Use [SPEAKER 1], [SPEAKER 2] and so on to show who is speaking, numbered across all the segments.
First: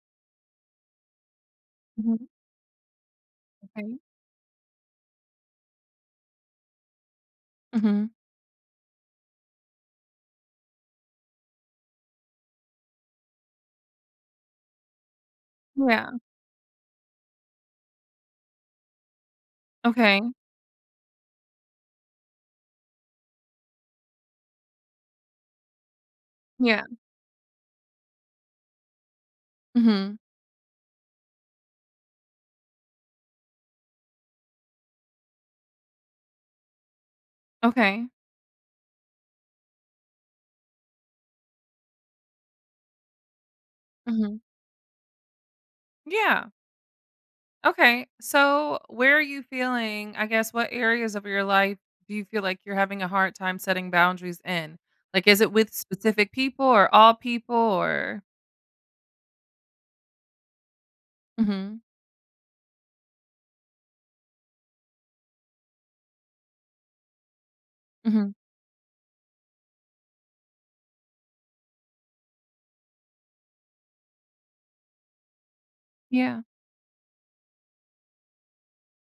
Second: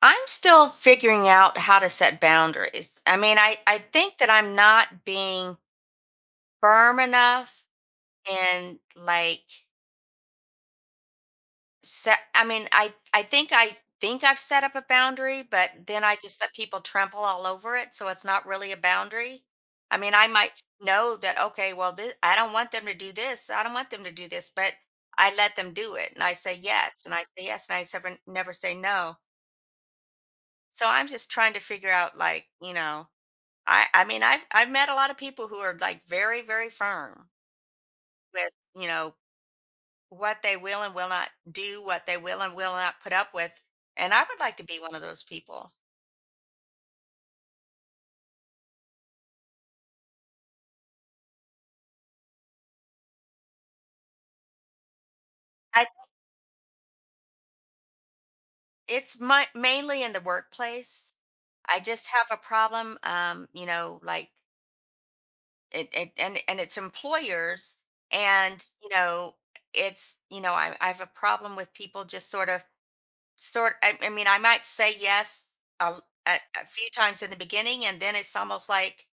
[SPEAKER 1] I'm still figuring out how to set
[SPEAKER 2] Mhm,
[SPEAKER 1] boundaries. I mean, I
[SPEAKER 2] okay.
[SPEAKER 1] think that I'm not being firm enough,
[SPEAKER 2] Mhm.
[SPEAKER 1] and like set I mean, I think I've set up a boundary, but then I
[SPEAKER 2] Yeah.
[SPEAKER 1] just let people trample all over it, so it's not really a boundary. I mean,
[SPEAKER 2] Okay.
[SPEAKER 1] I might know that, okay, well, this, I don't want them to do this. I don't want them to do this, but I let them do it, and I say
[SPEAKER 2] Yeah.
[SPEAKER 1] yes, and I say yes, and I never say no.
[SPEAKER 2] Mhm.
[SPEAKER 1] So I'm just trying to figure out, like, you know, I mean, I've met a lot of people who are like very, very firm
[SPEAKER 2] Okay.
[SPEAKER 1] with, you know, what they will and will not do, what they will and will not put up with. And I
[SPEAKER 2] Mhm.
[SPEAKER 1] would like to be one of those people.
[SPEAKER 2] Yeah. Okay. So, where are you feeling, I guess, what areas of your life do you feel like you're having a hard time setting boundaries in? Like, is it with
[SPEAKER 1] I
[SPEAKER 2] specific people or all people or—
[SPEAKER 1] it's my mainly in the workplace.
[SPEAKER 2] Mhm.
[SPEAKER 1] I just have a problem, you know, like it's employers
[SPEAKER 2] Mhm.
[SPEAKER 1] and, you know, it's, you know, I have a problem with people just sort of I mean, I might say yes
[SPEAKER 2] Yeah.
[SPEAKER 1] a few times in the beginning, and then it's almost like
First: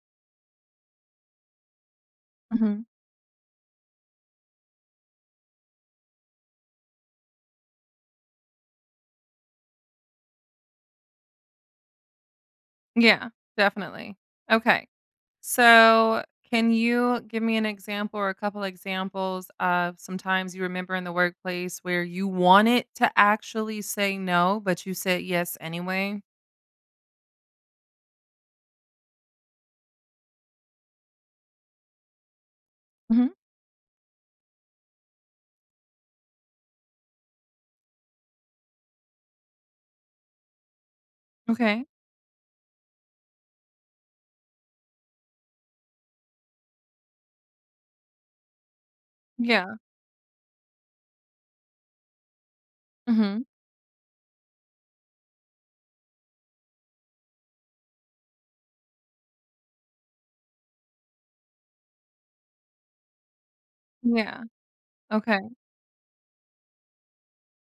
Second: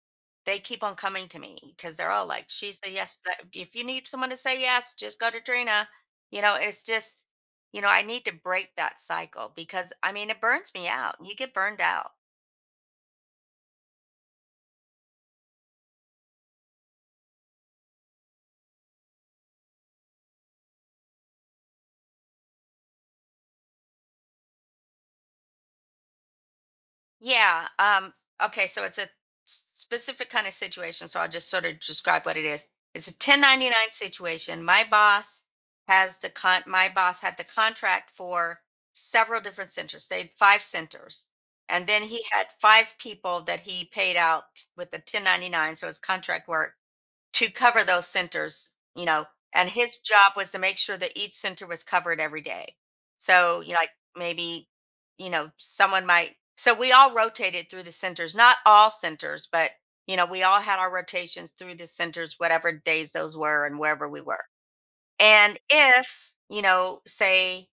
[SPEAKER 1] they keep on coming to me because they're all like, "She's
[SPEAKER 2] Mhm.
[SPEAKER 1] the yes." If you need someone to say yes, just go to Trina. You know, it's just, you know, I need to break that cycle because I mean, it burns me out. You get burned out.
[SPEAKER 2] Yeah. Definitely. Okay. So, can you give me an example or a couple examples of sometimes you remember in the workplace where you wanted to actually say no, but you said yes anyway?
[SPEAKER 1] Yeah. Okay. So it's a specific kind of situation. So I'll just sort of describe what it is. It's a
[SPEAKER 2] Mhm.
[SPEAKER 1] 1099 situation. My boss has the con. My boss had the contract for several different centers. Say five centers,
[SPEAKER 2] Okay.
[SPEAKER 1] and then he had five people that he paid out with the 1099. So it's contract work, to cover those centers, you know, and
[SPEAKER 2] Yeah.
[SPEAKER 1] his job was to make sure that each center was covered every day.
[SPEAKER 2] Mhm.
[SPEAKER 1] So, you know, like maybe, you know, someone might, so we all rotated through the centers, not all centers, but, you know, we all had our rotations through the centers, whatever days those were and wherever we
[SPEAKER 2] Yeah.
[SPEAKER 1] were.
[SPEAKER 2] Okay.
[SPEAKER 1] And if, you know, say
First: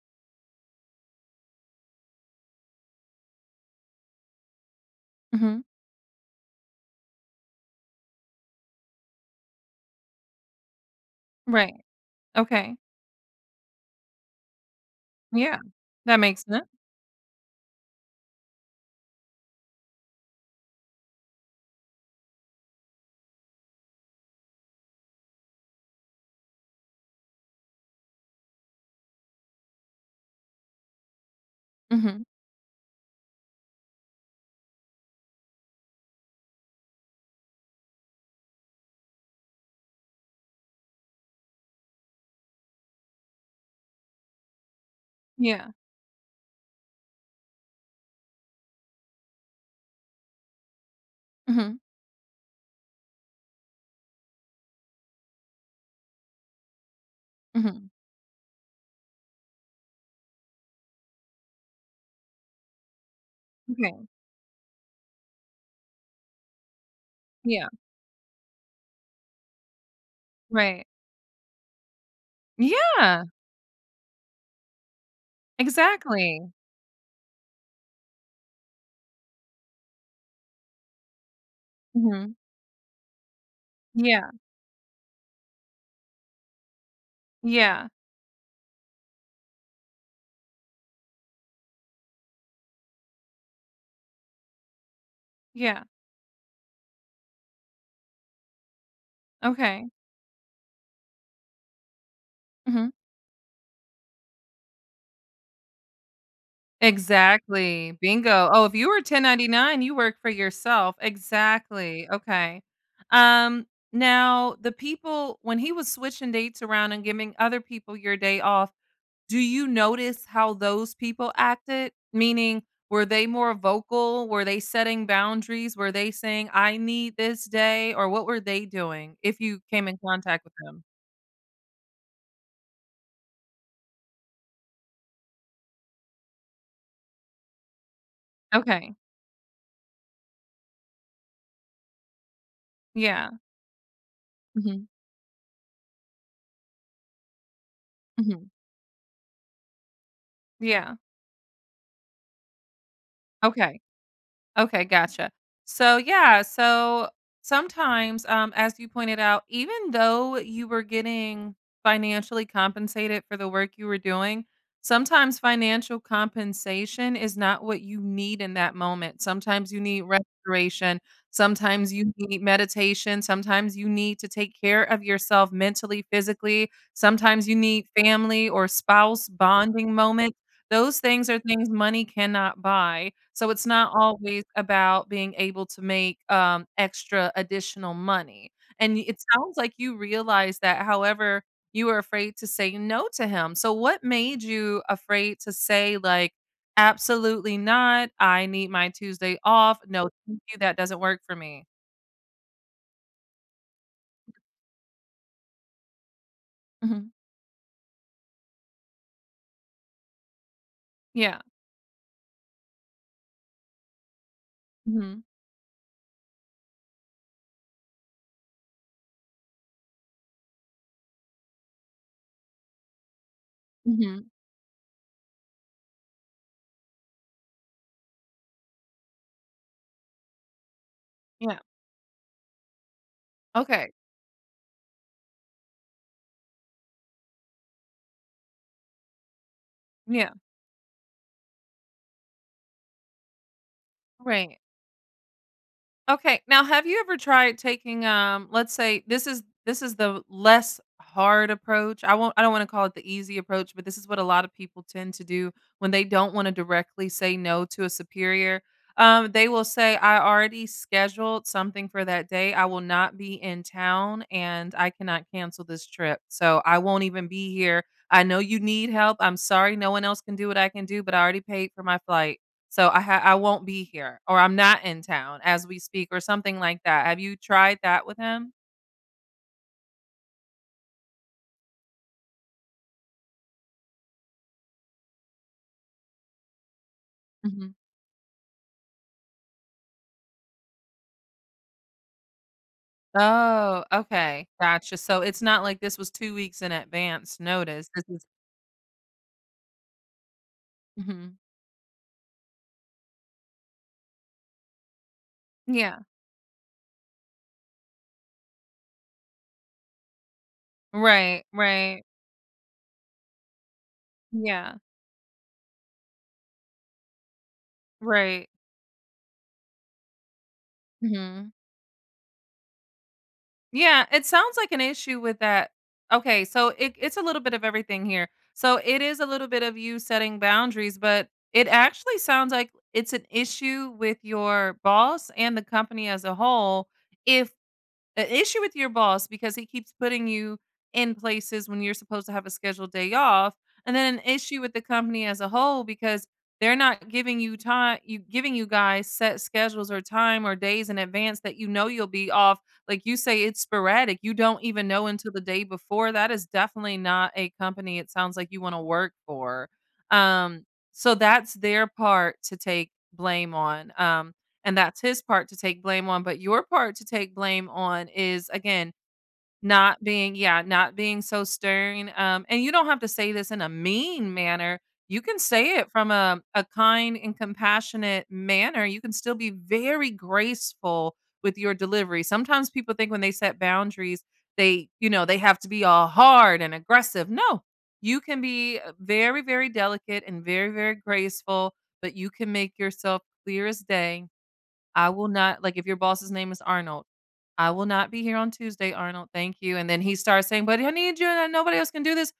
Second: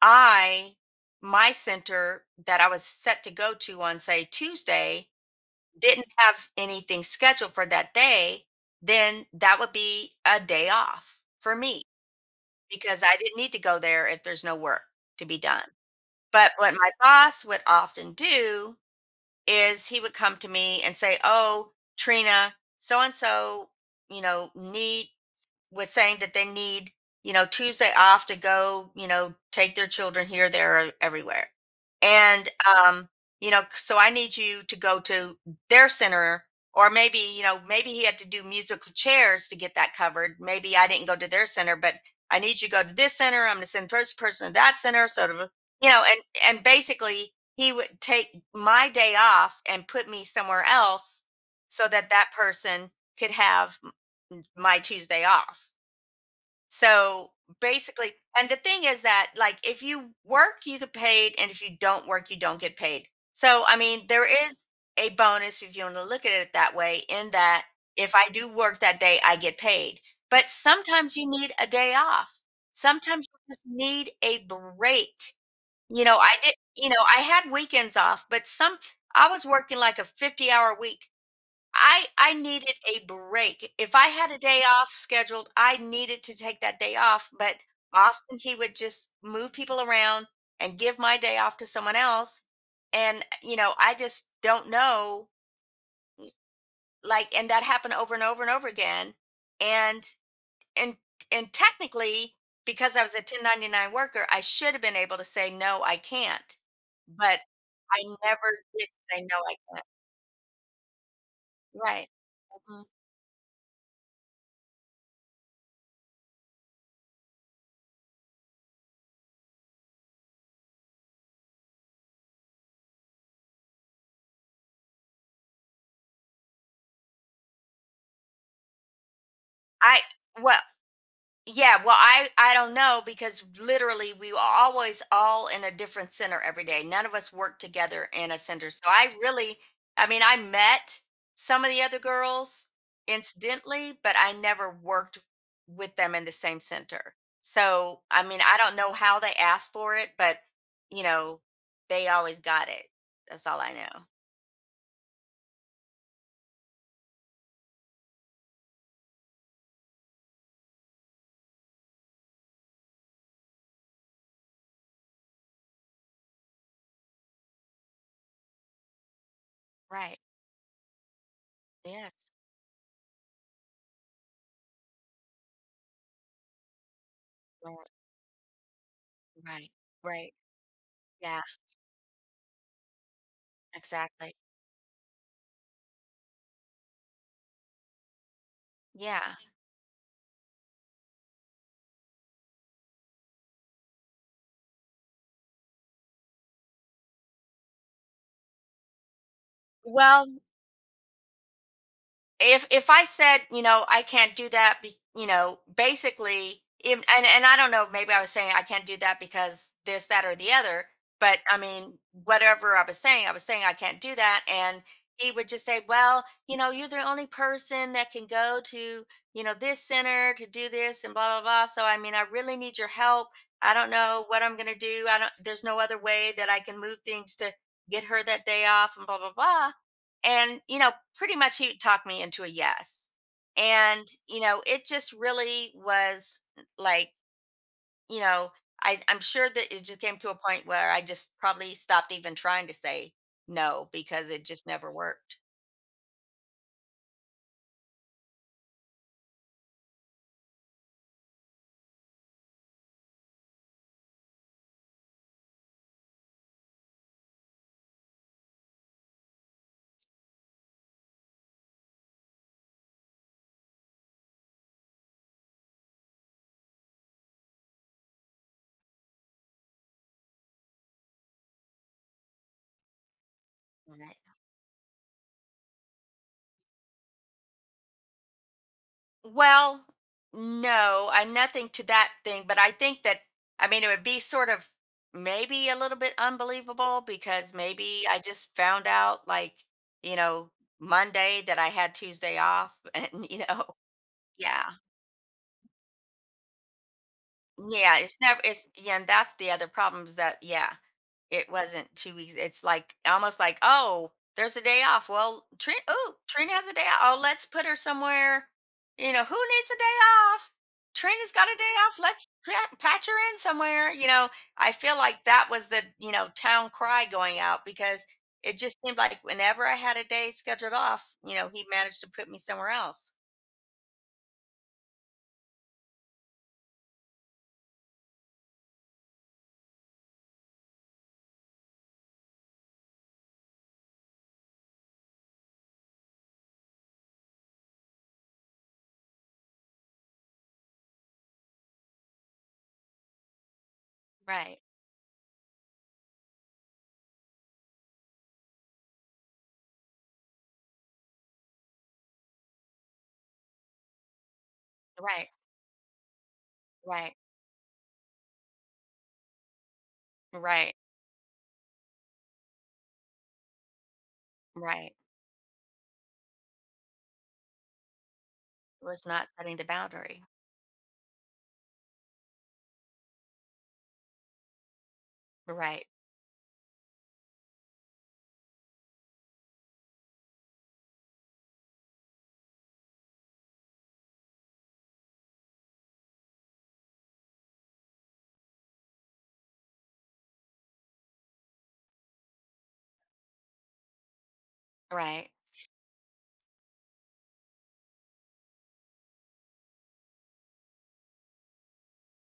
[SPEAKER 1] I, my center that I was set to go to on, say, Tuesday,
[SPEAKER 2] Mhm.
[SPEAKER 1] didn't have anything scheduled for that day, then that would be a day off for me
[SPEAKER 2] Right. Okay.
[SPEAKER 1] because I didn't need to go there if there's no work to be
[SPEAKER 2] Yeah.
[SPEAKER 1] done.
[SPEAKER 2] That makes
[SPEAKER 1] But
[SPEAKER 2] sense.
[SPEAKER 1] what my boss would often do is he would come to me and say, "Oh, Trina, so and so, you know, need was saying that they need, you know, Tuesday off to go, you know, take their children here, there, or everywhere.
[SPEAKER 2] Mhm.
[SPEAKER 1] And, um, you know, so I need you to go to their center, or maybe, you know, maybe he had to do musical chairs to get that covered. Maybe I didn't go to their center, but I need you to go to this center. I'm going to send first person to that center, sort of,
[SPEAKER 2] Yeah.
[SPEAKER 1] you know, and basically he would take my day off and put me somewhere else
[SPEAKER 2] Mhm.
[SPEAKER 1] so that that person could have my Tuesday off so
[SPEAKER 2] Mhm.
[SPEAKER 1] basically, and the thing is that like if you work, you get paid, and if you don't work, you don't get paid. So I mean,
[SPEAKER 2] Okay.
[SPEAKER 1] there is a bonus if you want to look at it that way, in that
[SPEAKER 2] Yeah.
[SPEAKER 1] if I do work that day, I get paid. But
[SPEAKER 2] Right.
[SPEAKER 1] sometimes you need a day off.
[SPEAKER 2] Yeah.
[SPEAKER 1] Sometimes you just need a break. You know, I
[SPEAKER 2] Exactly.
[SPEAKER 1] did, you know, I had weekends off, but some I was working like a 50-hour week. I
[SPEAKER 2] Mhm.
[SPEAKER 1] I needed a break. If I
[SPEAKER 2] Yeah.
[SPEAKER 1] had a day off scheduled, I needed to take that day off, but
[SPEAKER 2] Yeah.
[SPEAKER 1] often he would just move people around and give my day off to someone else. And you know, I just don't know,
[SPEAKER 2] Yeah.
[SPEAKER 1] like, and that happened over and over and over again.
[SPEAKER 2] Okay.
[SPEAKER 1] And and and technically
[SPEAKER 2] Mhm.
[SPEAKER 1] because I was a 1099 worker, I should have been able to say no, I can't. But
[SPEAKER 2] Exactly.
[SPEAKER 1] I
[SPEAKER 2] Bingo. Oh,
[SPEAKER 1] never
[SPEAKER 2] if you
[SPEAKER 1] did
[SPEAKER 2] were
[SPEAKER 1] say no, I
[SPEAKER 2] 1099,
[SPEAKER 1] can't.
[SPEAKER 2] you work for yourself. Exactly.
[SPEAKER 1] Right.
[SPEAKER 2] Okay.
[SPEAKER 1] Mhm.
[SPEAKER 2] Um, now the people, when he was switching dates around and giving other people your day off, do you notice how those people acted? Meaning, were they more vocal? Were they setting boundaries? Were they saying, I need this day? Or what were they doing if you came in
[SPEAKER 1] I
[SPEAKER 2] contact with
[SPEAKER 1] what
[SPEAKER 2] them?
[SPEAKER 1] Yeah, well, I don't know because literally we were always all in a different center every day. None of us worked together in a center. So
[SPEAKER 2] Okay.
[SPEAKER 1] I really, I mean, I met some of the other girls
[SPEAKER 2] Yeah.
[SPEAKER 1] incidentally, but I never
[SPEAKER 2] Hmm.
[SPEAKER 1] worked with them in the same center. So, I mean,
[SPEAKER 2] Hmm.
[SPEAKER 1] I don't know how they asked for it, but
[SPEAKER 2] Yeah.
[SPEAKER 1] you know, they always got it. That's all I
[SPEAKER 2] Okay.
[SPEAKER 1] know.
[SPEAKER 2] Okay, gotcha. So, yeah, so sometimes, as you pointed out, even though you were getting financially compensated for the work you were doing, sometimes financial compensation is not what you need in that moment. Sometimes you need
[SPEAKER 1] Right.
[SPEAKER 2] restoration. Sometimes you
[SPEAKER 1] Yes.
[SPEAKER 2] need meditation. Sometimes you need to take care of yourself mentally, physically. Sometimes you
[SPEAKER 1] Right.
[SPEAKER 2] need family or spouse
[SPEAKER 1] Right.
[SPEAKER 2] bonding
[SPEAKER 1] Right.
[SPEAKER 2] moments. Those things are
[SPEAKER 1] Yeah,
[SPEAKER 2] things money cannot buy, so it's not
[SPEAKER 1] exactly.
[SPEAKER 2] always about being able to make, extra additional money, and it
[SPEAKER 1] Yeah.
[SPEAKER 2] sounds like you realize that. However, you were afraid to say no to him, so what made you afraid to say, like, "Absolutely not, I need my Tuesday off, no,
[SPEAKER 1] Well,
[SPEAKER 2] thank you, that doesn't work for me."
[SPEAKER 1] if I said, you know, I can't do that, you know, basically, if,
[SPEAKER 2] Mhm.
[SPEAKER 1] and I don't know, maybe I was saying I can't do that because this, that, or the other.
[SPEAKER 2] Yeah.
[SPEAKER 1] But I mean, whatever I was saying, I was saying I can't do that, and
[SPEAKER 2] Mhm.
[SPEAKER 1] he would just say, well, you know, you're the only person that can go to, you know, this center to do this and blah blah blah. So I mean, I really need your help. I don't know
[SPEAKER 2] Mhm.
[SPEAKER 1] what I'm gonna do. I don't. There's no other way that I can move things to get her that day off and blah blah blah, and you know, pretty much
[SPEAKER 2] Yeah.
[SPEAKER 1] he talked me into a yes.
[SPEAKER 2] Okay.
[SPEAKER 1] And you know, it just really was like, you know, I'm sure that it just came to
[SPEAKER 2] Yeah.
[SPEAKER 1] a point where I just probably stopped even trying to say no because it
[SPEAKER 2] Right.
[SPEAKER 1] just never worked.
[SPEAKER 2] Okay. Now, have you ever tried taking, let's say, this is the less hard approach. I don't want to call it the easy approach, but this is what a lot of people tend to do when they don't want to directly say no to a superior. They will say, I already scheduled something for that day. I will not be in town and I cannot cancel this trip. So, I won't even be here. I know you need help. I'm sorry, no one else can do what I can do, but I already paid for my flight, so I won't be
[SPEAKER 1] Right.
[SPEAKER 2] here, or I'm not in town, as we speak, or something like that. Have you tried that with him?
[SPEAKER 1] Well, no, I nothing to that thing, but I think that I mean it would be sort of maybe a little bit unbelievable because
[SPEAKER 2] Mhm.
[SPEAKER 1] maybe I just found out, like, you know, Monday that I had Tuesday off and you know,
[SPEAKER 2] Oh, okay.
[SPEAKER 1] yeah.
[SPEAKER 2] Gotcha. So it's not like this was 2 weeks in advance notice.
[SPEAKER 1] Yeah,
[SPEAKER 2] This
[SPEAKER 1] it's
[SPEAKER 2] is—
[SPEAKER 1] never it's yeah, and that's the other problem is that, yeah,
[SPEAKER 2] Mhm.
[SPEAKER 1] it wasn't 2 weeks. It's like almost like, "Oh, there's a day off. Well, Trina
[SPEAKER 2] Yeah.
[SPEAKER 1] oh, Trina has a day off. Oh, let's put her somewhere." You know, "Who needs a day off? Trina's
[SPEAKER 2] Right,
[SPEAKER 1] got a day off.
[SPEAKER 2] right.
[SPEAKER 1] Let's patch her in somewhere." You know, I
[SPEAKER 2] Yeah.
[SPEAKER 1] feel like that was the, you know, town cry going out because
[SPEAKER 2] Right.
[SPEAKER 1] it just seemed like whenever I had a day scheduled off, you know,
[SPEAKER 2] Mhm.
[SPEAKER 1] he managed to put me somewhere else.
[SPEAKER 2] Yeah, it sounds like an issue with that. Okay, so it's a little bit of everything here. So it is a little bit of you setting boundaries, but it actually sounds like it's an issue with your boss and the company as a whole. If An issue with your boss because he keeps putting you in places when you're supposed to have a scheduled day off, and then an
[SPEAKER 1] Right.
[SPEAKER 2] issue with the company as a whole, because they're not giving you time, you giving you guys set schedules or time or days in advance that you know you'll be off. Like you say, it's sporadic, you don't even know
[SPEAKER 1] Right.
[SPEAKER 2] until the day before. That is definitely
[SPEAKER 1] Right.
[SPEAKER 2] not a company, it sounds like, you want to work for, um
[SPEAKER 1] Right.
[SPEAKER 2] so that's their part to take blame on, and
[SPEAKER 1] Right.
[SPEAKER 2] that's his part to take blame on, but your part to take blame on is, again,
[SPEAKER 1] Was not setting the
[SPEAKER 2] not
[SPEAKER 1] boundary.
[SPEAKER 2] being, yeah, not being so stern. And you don't have to say this in a mean manner. You can say
[SPEAKER 1] Right.
[SPEAKER 2] it from a, kind and compassionate manner. You can still be very graceful with your delivery. Sometimes people think when they set boundaries, they have to be all hard and aggressive. No, you can be very, very delicate and very, very graceful, but you can make yourself clear as day. I will
[SPEAKER 1] Right.
[SPEAKER 2] not, like, if your boss's name is Arnold, "I will not be here on Tuesday, Arnold, thank you," and then he starts saying, "But I need you, and nobody else can do this."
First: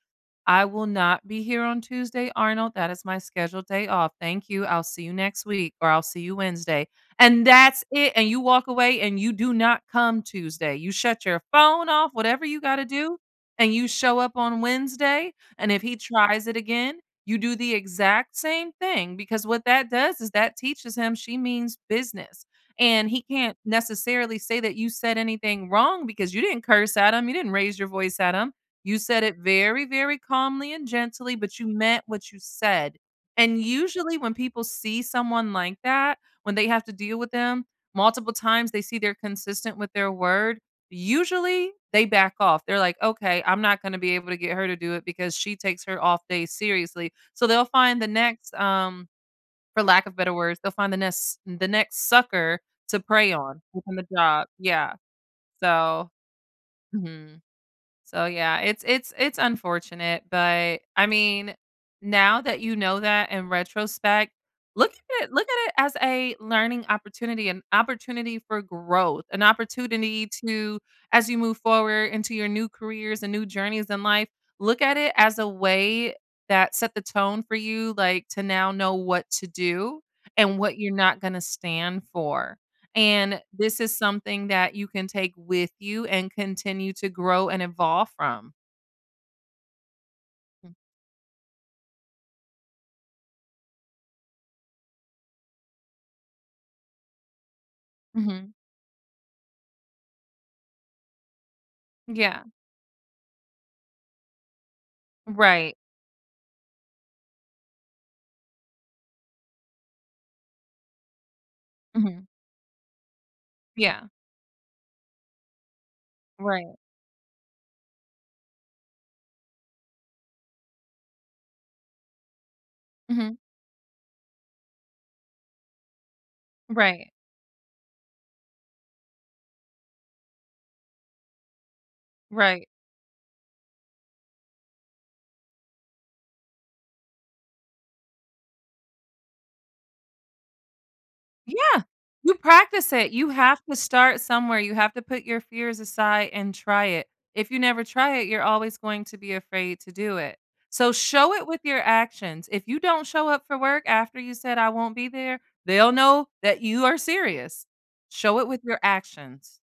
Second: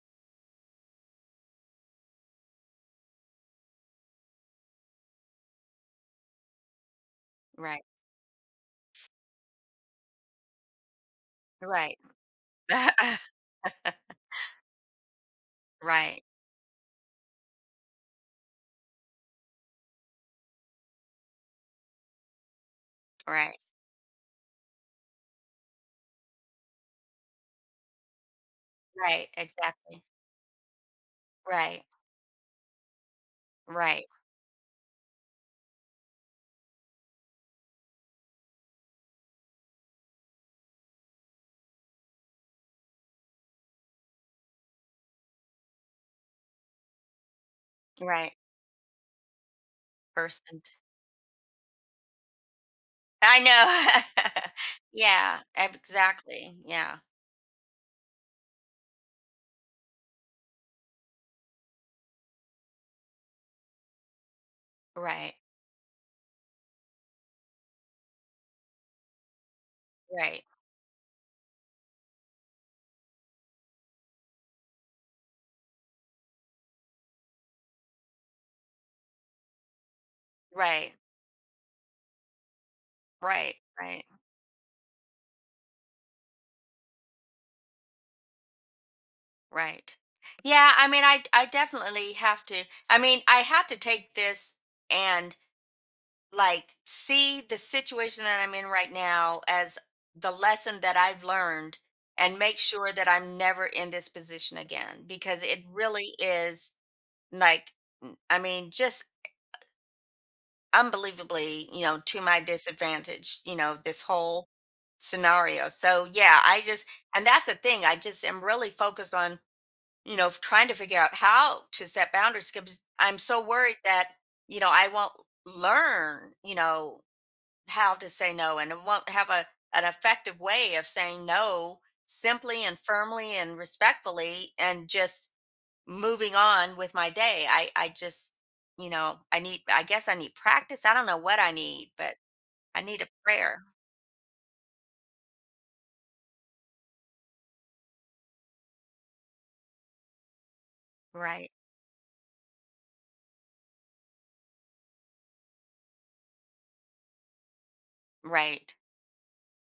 [SPEAKER 2] I will not be here on Tuesday, Arnold. That is my scheduled day off. Thank you. I'll see you next week, or I'll see you Wednesday. And
[SPEAKER 1] Right.
[SPEAKER 2] that's it. And you walk away and you do not come Tuesday. You shut your phone
[SPEAKER 1] Right.
[SPEAKER 2] off, whatever you got to do, and you show up on Wednesday. And if he
[SPEAKER 1] Right,
[SPEAKER 2] tries it again, you do the exact same thing, because what that does is that teaches him she means business. And he can't
[SPEAKER 1] right,
[SPEAKER 2] necessarily say that you said anything wrong, because you didn't curse at him, you didn't raise your voice at him, you said
[SPEAKER 1] right,
[SPEAKER 2] it very,
[SPEAKER 1] exactly.
[SPEAKER 2] very calmly and gently, but you
[SPEAKER 1] Right,
[SPEAKER 2] meant what you said. And
[SPEAKER 1] right,
[SPEAKER 2] usually, when people see someone like that, when they have to deal with them multiple times, they see they're consistent with their word. Usually, they back off. They're like, okay, I'm not going to be able to get her to do it because she takes her off days seriously. So they'll find the
[SPEAKER 1] right,
[SPEAKER 2] next, for lack of better words,
[SPEAKER 1] Person,
[SPEAKER 2] they'll find the next sucker to prey
[SPEAKER 1] I
[SPEAKER 2] on within the
[SPEAKER 1] know.
[SPEAKER 2] job. Yeah.
[SPEAKER 1] Yeah,
[SPEAKER 2] So.
[SPEAKER 1] exactly. Yeah,
[SPEAKER 2] Mhm. So yeah, it's unfortunate, but I mean, now that you know that in retrospect,
[SPEAKER 1] right,
[SPEAKER 2] look at it as a learning opportunity, an opportunity for growth, an opportunity
[SPEAKER 1] right,
[SPEAKER 2] to, as you move forward into your new careers and new journeys in life, look at it as a way that set the tone for you, like, to now know what to do and what
[SPEAKER 1] right,
[SPEAKER 2] you're not going to stand for. And
[SPEAKER 1] right,
[SPEAKER 2] this is
[SPEAKER 1] right,
[SPEAKER 2] something that you can take with you and continue to grow and evolve from.
[SPEAKER 1] right. Yeah, I mean, I definitely have to. I mean, I have to take this and like see the situation that
[SPEAKER 2] Mhm.
[SPEAKER 1] I'm in right now as the lesson that I've learned and
[SPEAKER 2] Yeah.
[SPEAKER 1] make sure that I'm never in this position again because it
[SPEAKER 2] Right.
[SPEAKER 1] really is like I mean, just unbelievably, you know, to
[SPEAKER 2] Mhm.
[SPEAKER 1] my disadvantage, you know, this
[SPEAKER 2] Yeah.
[SPEAKER 1] whole scenario. So yeah, I
[SPEAKER 2] Right.
[SPEAKER 1] just and that's the thing, I just am really focused on, you know, trying to figure out how to set boundaries because I'm
[SPEAKER 2] Mhm.
[SPEAKER 1] so worried that, you know, I won't learn, you know,
[SPEAKER 2] Right.
[SPEAKER 1] how to say no, and I won't have a an effective way of saying no simply
[SPEAKER 2] Right.
[SPEAKER 1] and firmly and respectfully and just moving on with my day. I just, you know, I need, I guess I need practice. I don't know what I
[SPEAKER 2] Yeah.
[SPEAKER 1] need, but
[SPEAKER 2] You
[SPEAKER 1] I
[SPEAKER 2] practice
[SPEAKER 1] need a
[SPEAKER 2] it. You have
[SPEAKER 1] prayer.
[SPEAKER 2] to start somewhere. You have to put your fears aside and try it. If you never try it, you're always going to be afraid to do it. So show it
[SPEAKER 1] Right.
[SPEAKER 2] with your actions. If you don't show up for work after you said I won't be there, they'll know that you are serious. Show it with
[SPEAKER 1] Right.
[SPEAKER 2] your actions.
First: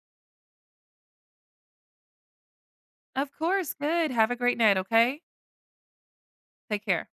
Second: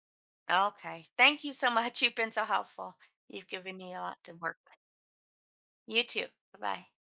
[SPEAKER 1] Okay. Thank you so much. You've been so helpful.
[SPEAKER 2] Of
[SPEAKER 1] You've
[SPEAKER 2] course.
[SPEAKER 1] given me a
[SPEAKER 2] Good.
[SPEAKER 1] lot
[SPEAKER 2] Have
[SPEAKER 1] to
[SPEAKER 2] a great
[SPEAKER 1] work
[SPEAKER 2] night,
[SPEAKER 1] with.
[SPEAKER 2] okay?
[SPEAKER 1] You too.
[SPEAKER 2] Take
[SPEAKER 1] Bye-bye.
[SPEAKER 2] care.